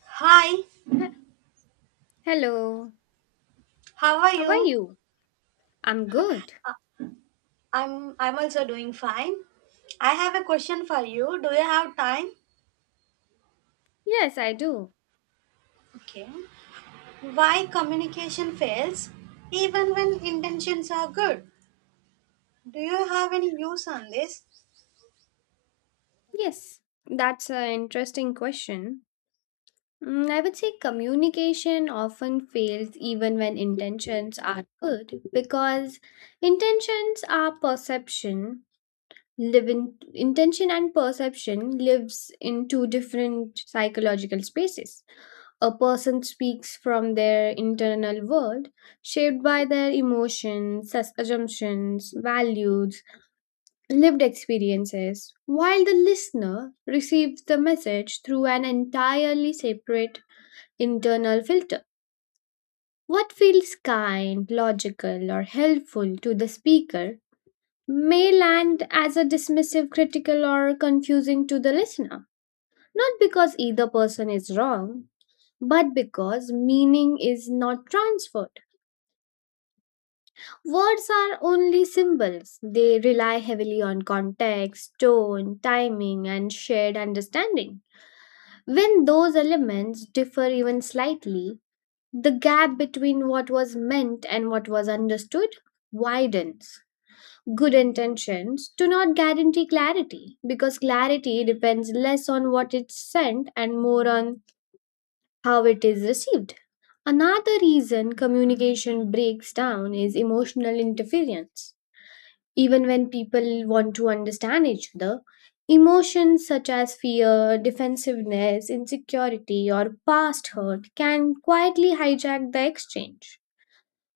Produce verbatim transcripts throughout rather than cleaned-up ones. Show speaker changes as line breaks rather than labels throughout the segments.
Hi,
He- Hello,
how are
how are
you?
you? I'm good.
I'm I'm also doing fine. I have a question for you. Do you have time?
Yes, I do.
Okay. Why communication fails even when intentions are good? Do you have any views on this?
Yes, that's an interesting question. Mm, I would say communication often fails even when intentions are good because intentions are perception. Live in intention and perception lives in two different psychological spaces. A person speaks from their internal world, shaped by their emotions, sus- assumptions, values, lived experiences, while the listener receives the message through an entirely separate internal filter. What feels kind, logical, or helpful to the speaker may land as a dismissive, critical, or confusing to the listener, not because either person is wrong. But because meaning is not transferred. Words are only symbols. They rely heavily on context, tone, timing, and shared understanding. When those elements differ even slightly, the gap between what was meant and what was understood widens. Good intentions do not guarantee clarity because clarity depends less on what is sent and more on how it is received. Another reason communication breaks down is emotional interference. Even when people want to understand each other, emotions such as fear, defensiveness, insecurity, or past hurt can quietly hijack the exchange.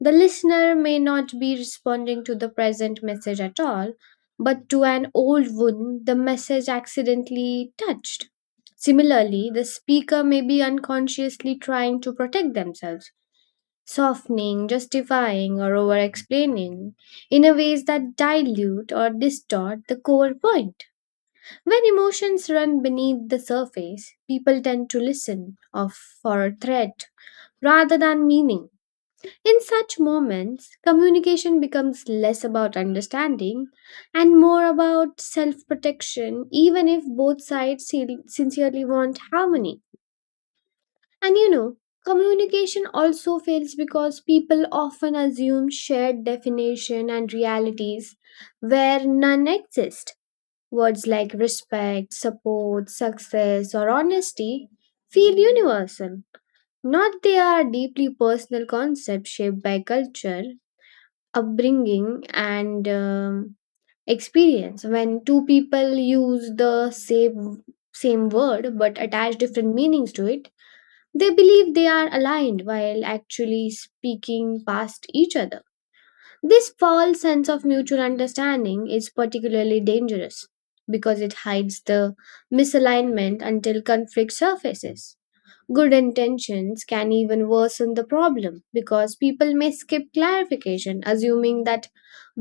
The listener may not be responding to the present message at all, but to an old wound the message accidentally touched. Similarly, the speaker may be unconsciously trying to protect themselves softening, justifying, or over explaining in a ways that dilute or distort the core point. When emotions run beneath the surface, people tend to listen of for a threat rather than meaning. In such moments, communication becomes less about understanding and more about self protection, even if both sides sin- sincerely want harmony. And you know, communication also fails because people often assume shared definition and realities where none exist. Words like respect, support, success, or honesty feel universal. Not they are deeply personal concepts shaped by culture, upbringing, and um, experience. When two people use the same same word but attach different meanings to it, they believe they are aligned while actually speaking past each other. This false sense of mutual understanding is particularly dangerous because it hides the misalignment until conflict surfaces. Good intentions can even worsen the problem because people may skip clarification, assuming that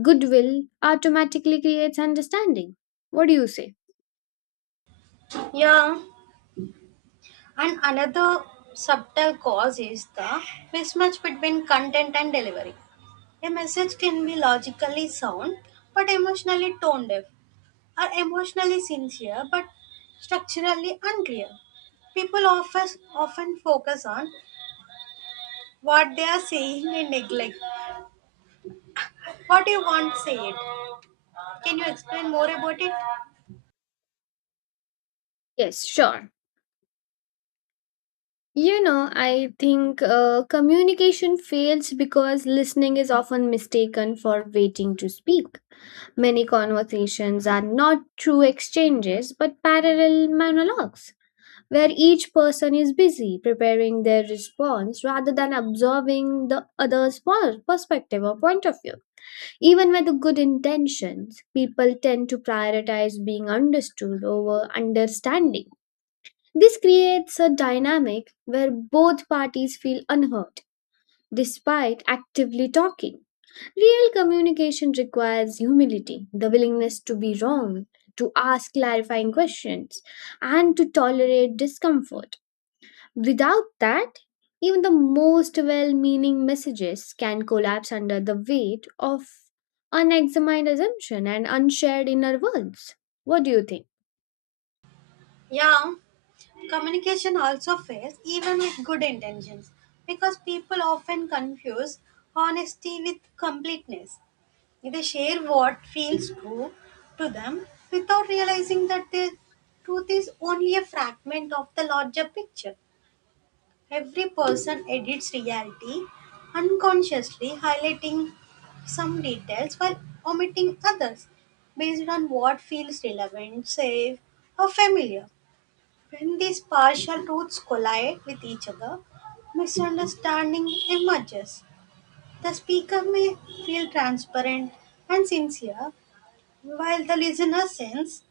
goodwill automatically creates understanding. What do you say?
Yeah. And another subtle cause is the mismatch between content and delivery. A message can be logically sound but emotionally tone deaf. Are emotionally sincere but structurally unclear. People often, often focus on what they are saying and neglect what you want said. Can you explain more about it?
Yes, sure. You know, I think uh, communication fails because listening is often mistaken for waiting to speak. Many conversations are not true exchanges but parallel monologues, where each person is busy preparing their response rather than observing the other's per- perspective or point of view. Even with good intentions, people tend to prioritize being understood over understanding this creates a dynamic where both parties feel unhurt despite actively talking. Real communication requires humility, the willingness to be wrong, to ask clarifying questions, and to tolerate discomfort. Without that, even the most well meaning messages can collapse under the weight of unexamined assumption and unshared inner worlds. What do you think?
Yeah, communication also fails even with good intentions because people often confuse honesty with completeness. They share what feels true to them without realizing that the truth is only a fragment of the larger picture. Every person edits reality unconsciously, highlighting some details while omitting others based on what feels relevant, safe, or familiar. When these partial routes collide with each other, misunderstanding emerges. The speaker may feel transparent and sincere, while the listener sense,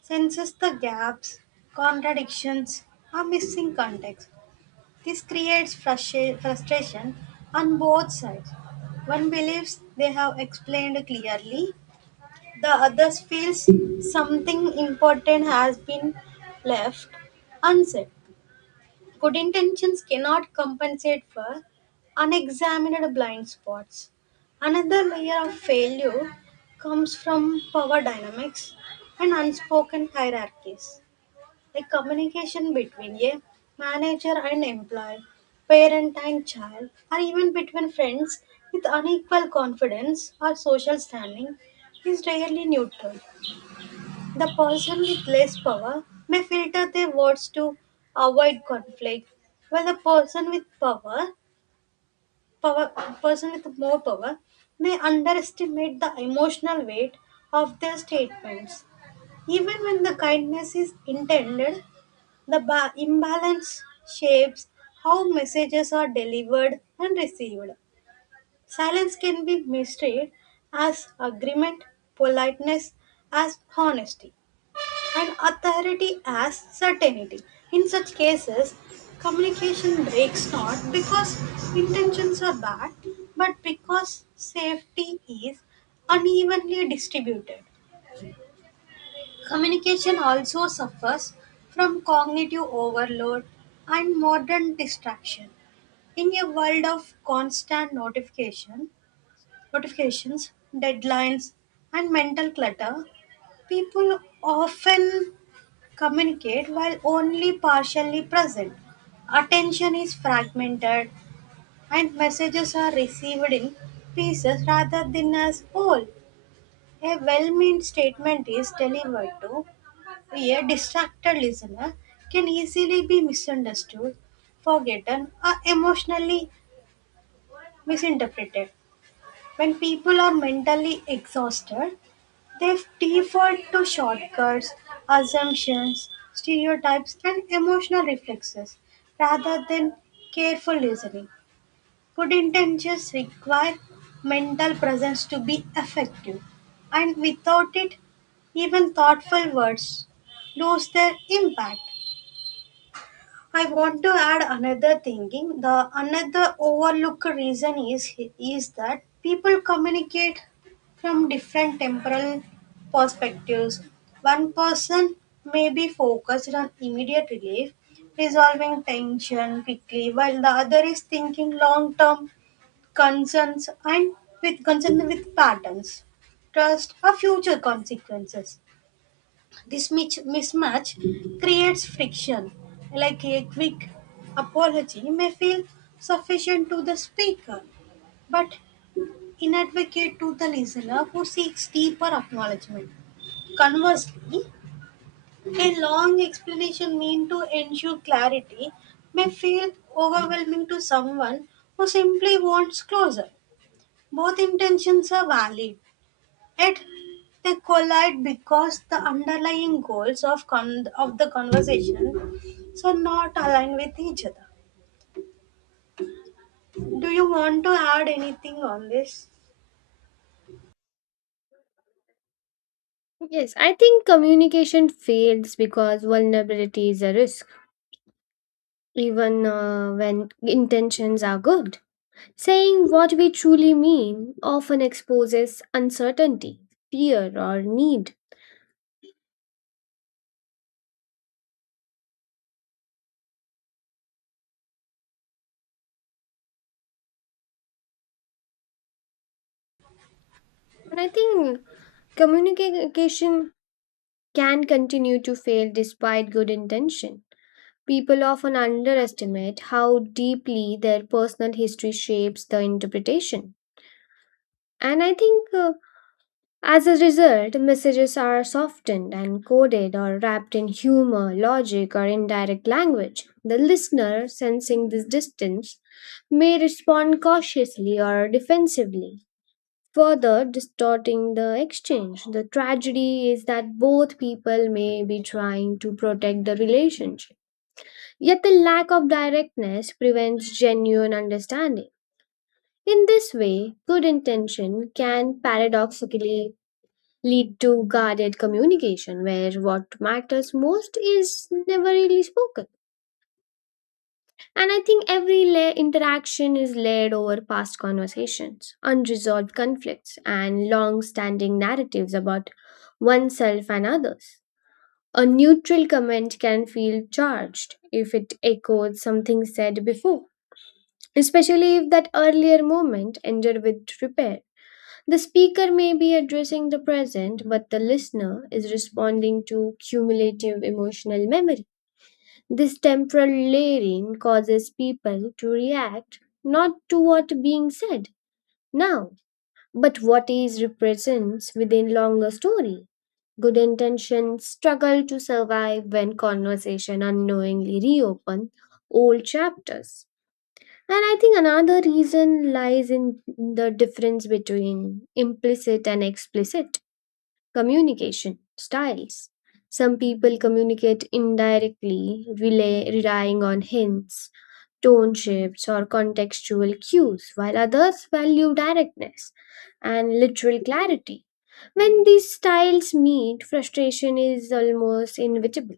senses the gaps, contradictions, or missing context. This creates frustra- frustration on both sides. One believes they have explained clearly, the other feels something important has been left unsaid. Good intentions cannot compensate for unexamined blind spots. Another layer of failure comes from power dynamics and unspoken hierarchies, like communication between a manager and employee, parent and child, or even between friends with unequal confidence or social standing is rarely neutral. The person with less power may filter their words to avoid conflict, while the person with power, power person with more power may underestimate the emotional weight of their statements. Even when the kindness is intended, the ba- imbalance shapes how messages are delivered and received. Silence can be misread as agreement, politeness as honesty, and authority as certainty. In such cases, communication breaks not because intentions are bad, but because safety is unevenly distributed. Communication also suffers from cognitive overload and modern distraction. In a world of constant notification, notifications, deadlines, and mental clutter, people often communicate while only partially present. Attention is fragmented and messages are received in pieces rather than as whole. A well meant statement is delivered to a distracted listener can easily be misunderstood, forgotten, or emotionally misinterpreted. When people are mentally exhausted, they default to shortcuts, assumptions, stereotypes, and emotional reflexes rather than careful listening. Good intentions require mental presence to be effective, and without it, even thoughtful words lose their impact. I want to add another thinking. The another overlooked reason is is that people communicate from different temporal perspectives. One person may be focused on immediate relief, resolving tension quickly, while the other is thinking long-term concerns and with concern with patterns, trust, or future consequences. This mich- mismatch creates friction, like a quick apology may feel sufficient to the speaker, but inadequate to the listener who seeks deeper acknowledgement. Conversely, a long explanation meant to ensure clarity may feel overwhelming to someone who simply wants closure. Both intentions are valid, it they collide because the underlying goals of con- of the conversation so not aligned with each other. Do you want to add anything on this?
Yes, I think communication fails because vulnerability is a risk, even uh, when intentions are good. Saying what we truly mean often exposes uncertainty, fear, or need. And I think communication can continue to fail despite good intention. People often underestimate how deeply their personal history shapes the interpretation. And I think uh, as a result, messages are softened and coded or wrapped in humor, logic, or indirect language. The listener, sensing this distance, may respond cautiously or defensively, further distorting the exchange. The tragedy is that both people may be trying to protect the relationship, yet the lack of directness prevents genuine understanding. In this way, good intention can paradoxically lead to guarded communication where what matters most is never really spoken. And I think every la- interaction is layered over past conversations, unresolved conflicts, and long standing narratives about oneself and others. A neutral comment can feel charged if it echoes something said before, especially if that earlier moment ended with repair. The speaker may be addressing the present, but the listener is responding to cumulative emotional memory. This temporal layering causes people to react not to what being said now, but what is represents within longer story. Good intentions struggle to survive when conversation unknowingly reopen old chapters. And I think another reason lies in the difference between implicit and explicit communication styles. Some people communicate indirectly, relay, relying on hints, tone shifts, or contextual cues, while others value directness and literal clarity. When these styles meet, frustration is almost inevitable.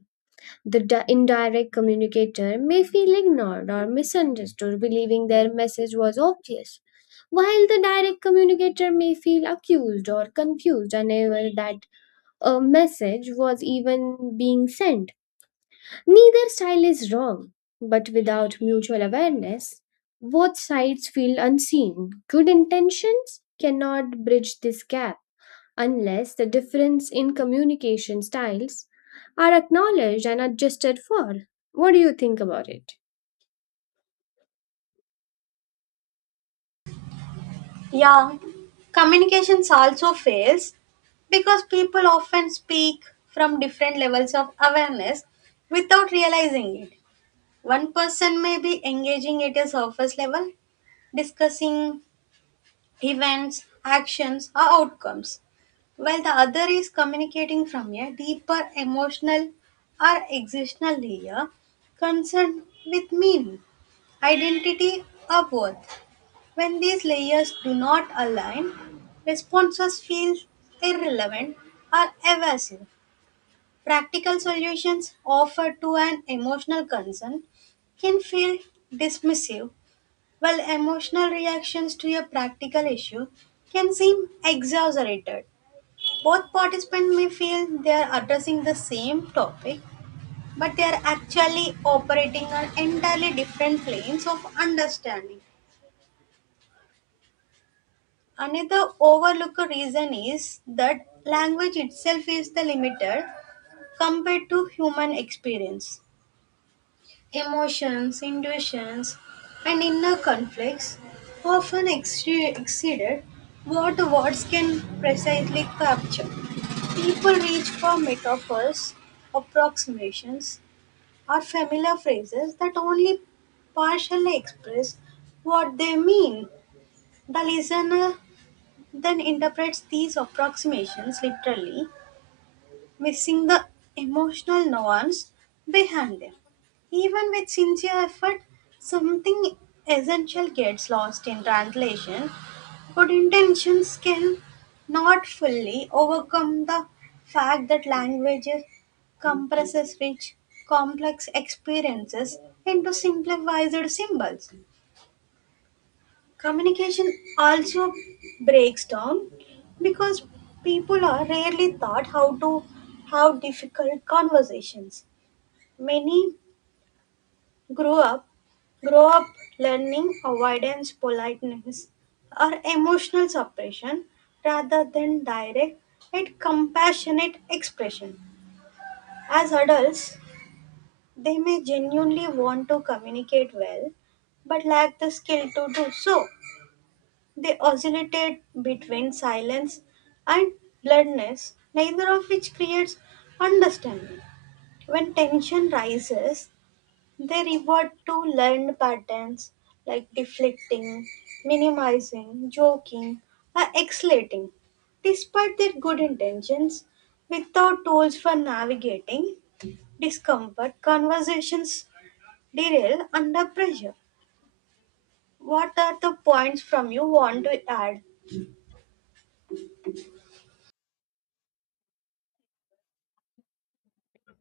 The di- indirect communicator may feel ignored or misunderstood, believing their message was obvious, while the direct communicator may feel accused or confused, unaware that a message was even being sent. Neither style is wrong, but without mutual awareness, both sides feel unseen. Good intentions cannot bridge this gap unless the difference in communication styles are acknowledged and adjusted for. What do you think about it?
Yeah, Communications also fails because people often speak from different levels of awareness without realizing it. One person may be engaging at a surface level, discussing events, actions, or outcomes, while the other is communicating from a deeper emotional or existential layer concerned with meaning, identity, or worth. When these layers do not align, responses feel irrelevant or evasive. Practical solutions offered to an emotional concern can feel dismissive well, emotional reactions to a practical issue can seem exaggerated. Both participants may feel they are addressing the same topic, but they are actually operating on entirely different planes of understanding. Another overlooked reason is that language itself is the limiter compared to human experience. Emotions, intuitions, and inner conflicts often exce- exceeded what words can precisely capture. People reach for metaphors, approximations, or familiar phrases that only partially express what they mean. The listener then interprets these approximations literally missing the emotional nuance behind them. Even with sincere effort, something essential gets lost in translation. Good intentions can not fully overcome the fact that language compresses rich, complex experiences into simplified symbols. Communication also breaks down because people are rarely taught how to have difficult conversations. Many grow up grow up learning avoidance, politeness, or emotional suppression rather than direct and compassionate expression. As adults, they may genuinely want to communicate well but lack the skill to do so. They oscillated between silence and blurredness, neither of which creates understanding. When tension rises, they revert to learned patterns like deflecting, minimizing, joking, or exhalating. Despite their good intentions, without tools for navigating discomfort, conversations derail under pressure. What are the points from you want to add?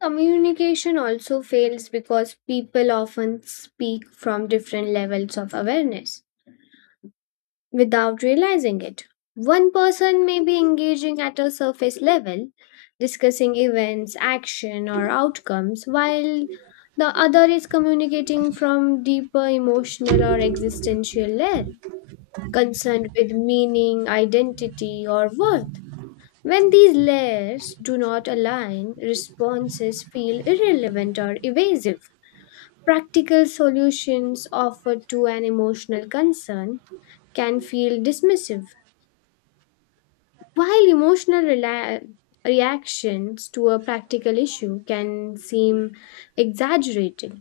Communication also fails because people often speak from different levels of awareness without realizing it. One person may be engaging at a surface level, discussing events, action, or outcomes, while the other is communicating from deeper emotional or existential layer, concerned with meaning, identity, or worth. When these layers do not align, responses feel irrelevant or evasive practical solutions offered to an emotional concern can feel dismissive, while emotional rela- reactions to a practical issue can seem exaggerated.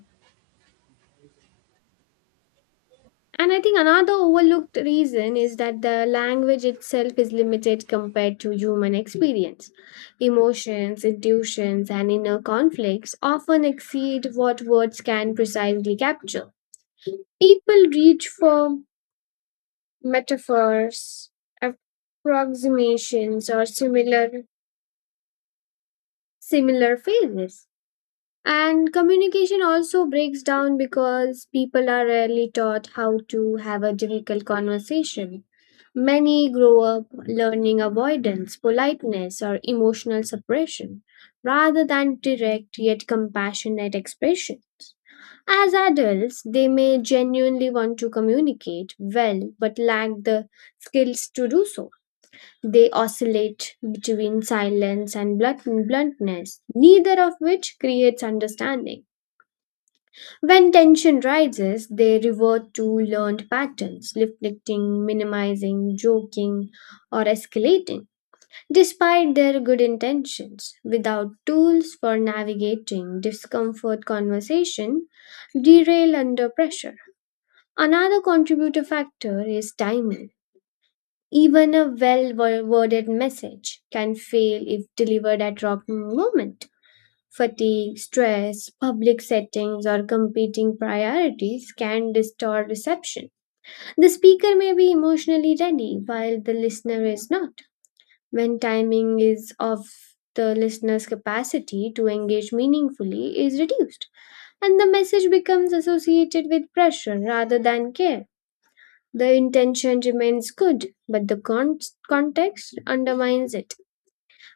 And I think another overlooked reason is that the language itself is limited compared to human experience. Emotions, intuitions, and inner conflicts often exceed what words can precisely capture. People reach for metaphors, approximations, or similar similar phrases. And communication also breaks down because people are rarely taught how to have a difficult conversation. Many grow up learning avoidance, politeness, or emotional suppression rather than direct yet compassionate expression. As adults, they may genuinely want to communicate well but lack the skills to do so. They oscillate between silence and blunt- bluntness, neither of which creates understanding. When tension rises, they revert to learned patterns, reflecting, minimizing, joking, or escalating, despite their good intentions. Without tools for navigating discomfort, conversation derail under pressure. Another contributor factor is timing. Even a well wo- worded message can fail if delivered at wrong moment. Fatigue, stress, public settings, or competing priorities can distort reception. The speaker may be emotionally ready while the listener is not. When timing is off, the listener's capacity to engage meaningfully is reduced, and the message becomes associated with pressure rather than care. The intention remains good, but the con- context undermines it.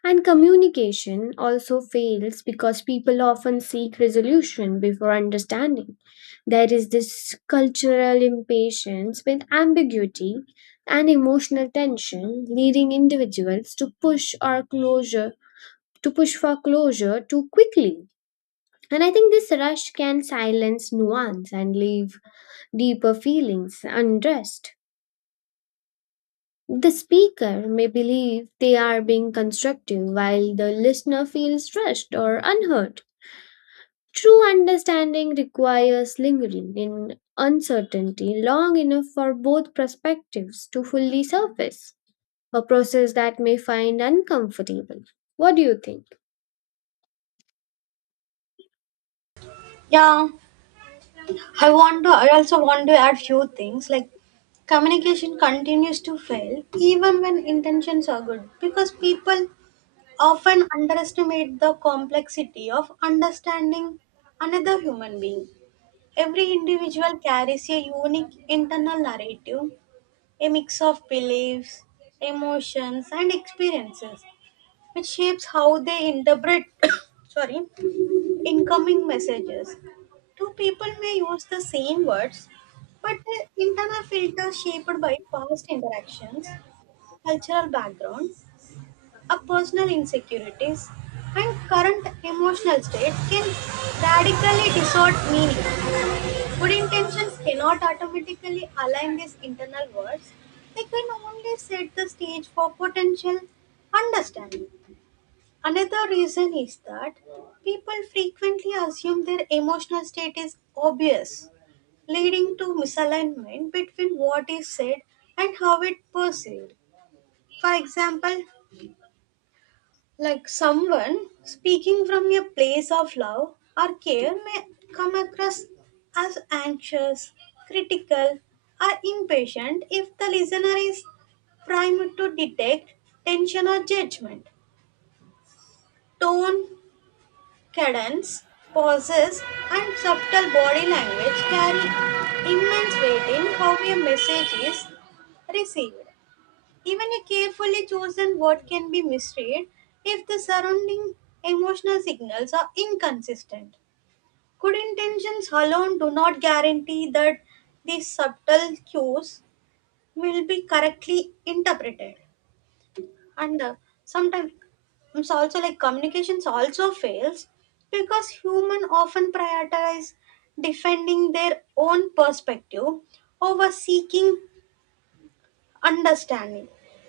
And communication also fails because people often seek resolution before understanding. There is this cultural impatience with ambiguity and emotional tension, leading individuals to push or closure to push for closure too quickly. And I think this rush can silence nuance and leave deeper feelings undressed. The speaker may believe they are being constructive while the listener feels rushed or unheard. True understanding requires lingering in uncertainty long enough for both perspectives to fully surface, a process that may find uncomfortable. What do you think?
Yeah. I want to. I also want to add few things like communication continues to fail even when intentions are good because people often underestimate the complexity of understanding another human being. Every individual carries a unique internal narrative, a mix of beliefs, emotions, and experiences, which shapes how they interpret sorry incoming messages. Two people may use the same words, but their internal filters shaped by past interactions, cultural background, a personal insecurities, and current emotional state can radically distort meaning. Good intentions cannot automatically align these internal words. They can only set the stage for potential understanding. Another reason is that people frequently assume their emotional state is obvious, leading to misalignment between what is said and how it perceived. For example, like someone speaking from a place of love or care may come across as anxious, critical, or impatient if the listener is primed to detect tension or judgment. Tone, cadence, pauses, and subtle body language carry immense weight in how a message is received. Even a carefully chosen word can be misread if the surrounding emotional signals are inconsistent. Good intentions alone do not guarantee that these subtle cues will be correctly interpreted, and uh, sometimes it's also like communications also fails because human often prioritize defending their own perspective over seeking understanding.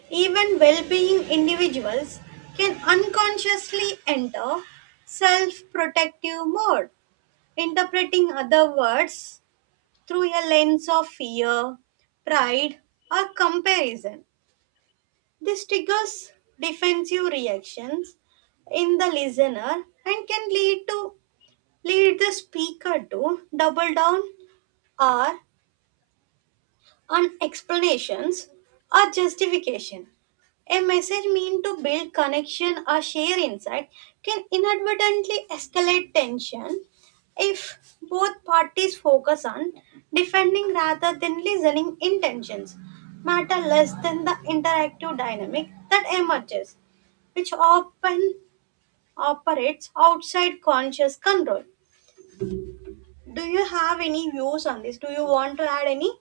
Even well-being individuals can unconsciously enter self-protective mode, interpreting other words through a lens of fear, pride, or comparison. This triggers defensive reactions in the listener and can lead to lead the speaker to double down or on explanations or justification. A message meant to build connection or share insight can inadvertently escalate tension if both parties focus on defending rather than listening. Intentions matter less than the interactive dynamic that emerges, which often operates outside conscious control. Do you have any views on this? Do you want to add any?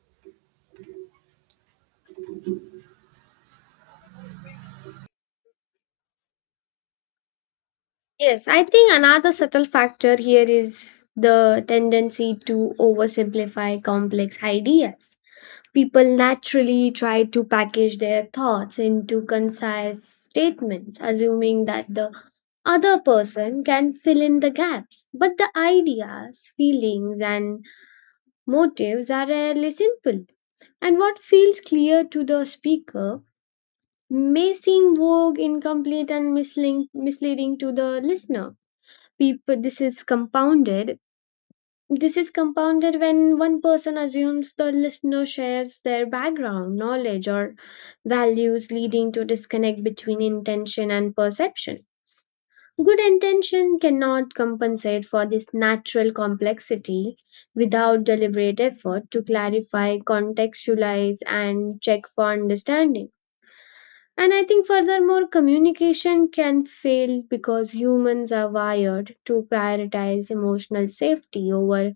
Yes, I think another subtle factor here is the tendency to oversimplify complex ideas. People naturally try to package their thoughts into concise statements, assuming that the other person can fill in the gaps. But the ideas, feelings, and motives are rarely simple. And what feels clear to the speaker may seem vague, incomplete, and misleading misleading to the listener. People, this is compounded this is compounded when one person assumes the listener shares their background, knowledge, or values, leading to disconnect between intention and perception. Good intention cannot compensate for this natural complexity without deliberate effort to clarify, contextualize, and check for understanding. And I think, furthermore, communication can fail because humans are wired to prioritize emotional safety over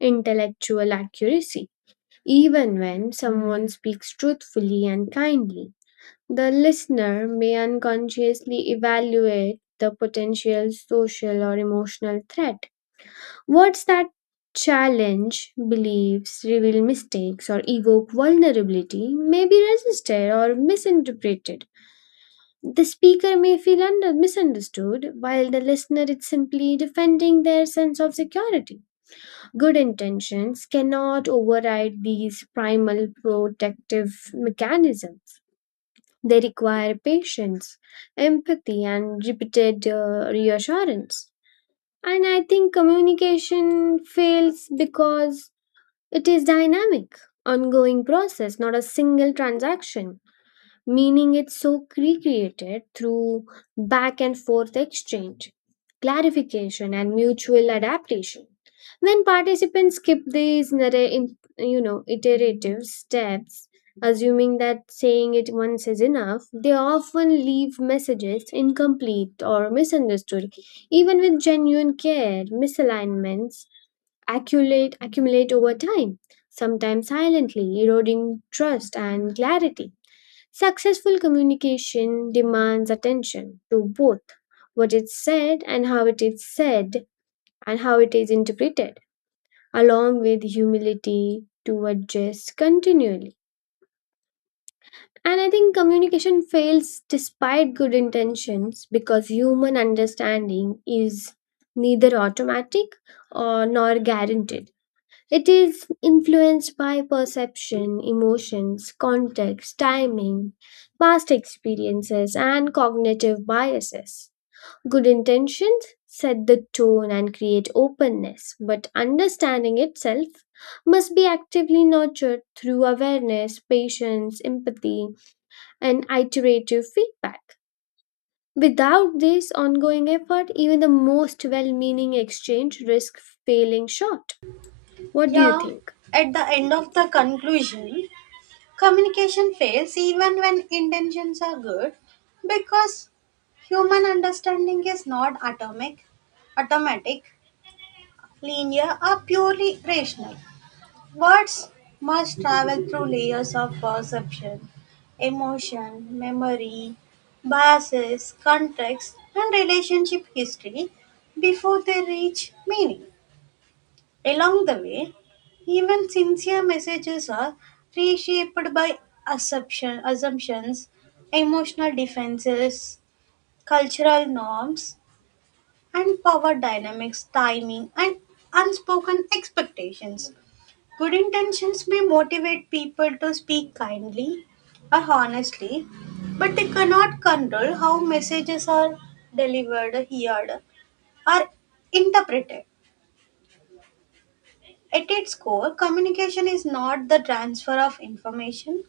intellectual accuracy. Even when someone speaks truthfully and kindly, the listener may unconsciously evaluate the potential social or emotional threat. Words that challenge beliefs, reveal mistakes, or evoke vulnerability may be resisted or misinterpreted. The speaker may feel under- misunderstood, while the listener is simply defending their sense of security. Good intentions cannot override these primal protective mechanisms. They require patience, empathy, and repeated uh, reassurance. And I think communication fails because it is dynamic, ongoing process, not a single transaction, meaning it's so recreated through back and forth exchange clarification and mutual adaptation. When participants skip these narra- in- you know iterative steps, assuming that saying it once is enough, they often leave messages incomplete or misunderstood. Even with genuine care, misalignments accumulate accumulate over time, sometimes silently, eroding trust and clarity. Successful communication demands attention to both what is said and how it is said and how it is interpreted, along with humility to adjust continually. And I think communication fails despite good intentions because human understanding is neither automatic or nor guaranteed. It is influenced by perception, emotions, context, timing, past experiences, and cognitive biases. Good intentions set the tone and create openness, but understanding itself must be actively nurtured through awareness, patience, empathy, and iterative feedback. Without this ongoing effort, even the most well meaning exchange risks failing short. What do you
Yeah,
think?
at the end of the conclusion, communication fails even when intentions are good because human understanding is not atomic, automatic, linear, or purely rational. Words must travel through layers of perception, emotion, memory, biases, context, and relationship history before they reach meaning. Along the way, even sincere messages are reshaped by assumption, assumptions, emotional defenses, cultural norms, and power dynamics, timing, and unspoken expectations. Good intentions may motivate people to speak kindly or honestly, but they cannot control how messages are delivered, heard, or interpreted. At its core, communication is not the transfer of information,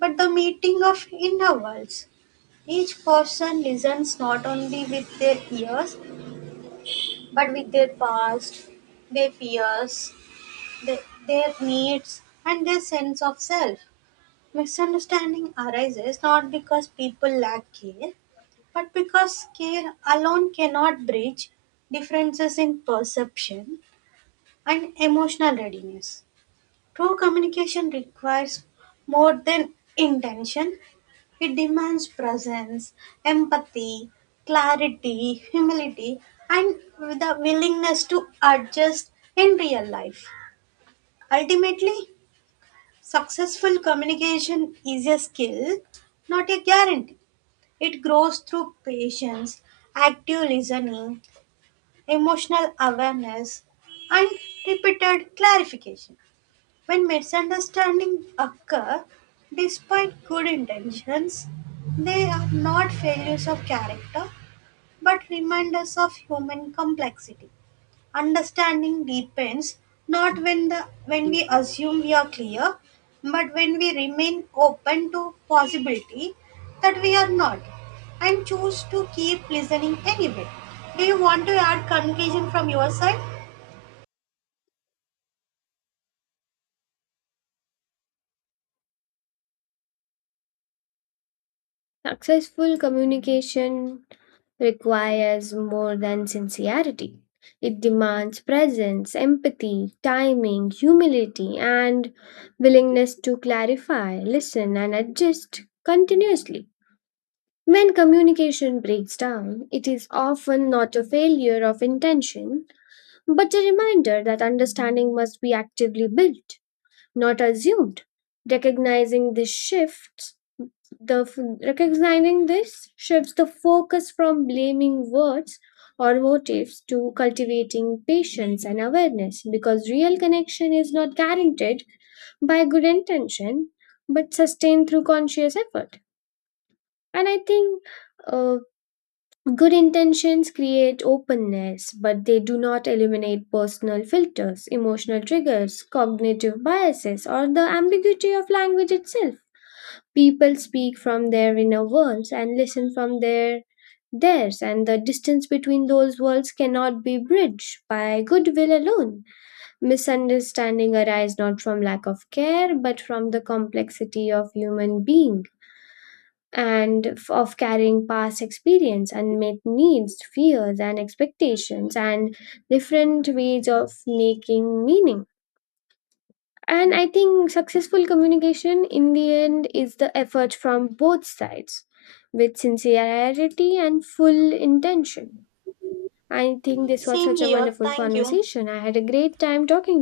but the meeting of inner worlds. Each person listens not only with their ears, but with their past, their fears, their, their needs, and their sense of self. Misunderstanding arises not because people lack care, but because care alone cannot bridge differences in perception and emotional readiness. True communication requires more than intention. It demands presence, empathy, clarity, humility, and the willingness to adjust in real life. Ultimately, successful communication is a skill, not a guarantee. It grows through patience, active listening, emotional awareness, and repeated clarification. When misunderstandings occur, despite good intentions, they are not failures of character but reminders of human complexity. Understanding deepens not when the when we assume we are clear, but when we remain open to possibility that we are not and choose to keep listening anyway. Do you want to add conclusion from your side?
Successful communication requires more than sincerity. It demands presence, empathy, timing, humility, and willingness to clarify, listen, and adjust continuously. When communication breaks down, it is often not a failure of intention, but a reminder that understanding must be actively built not assumed. Recognizing this shifts the f- Recognizing this shifts the focus from blaming words or motives to cultivating patience and awareness because real connection is not guaranteed by good intention but sustained through conscious effort. And I think uh, good intentions create openness, but they do not eliminate personal filters, emotional triggers, cognitive biases, or the ambiguity of language itself. People speak from their inner worlds and listen from their theirs, and the distance between those worlds cannot be bridged by goodwill alone. Misunderstanding arise not from lack of care, but from the complexity of human beings and f- of carrying past experience, unmet needs, fears, and expectations, and different ways of making meaning. And I think successful communication in the end is the effort from both sides with sincerity and full intention. I think this was
Same
such a
here.
wonderful
Thank you.
conversation. I had a great time talking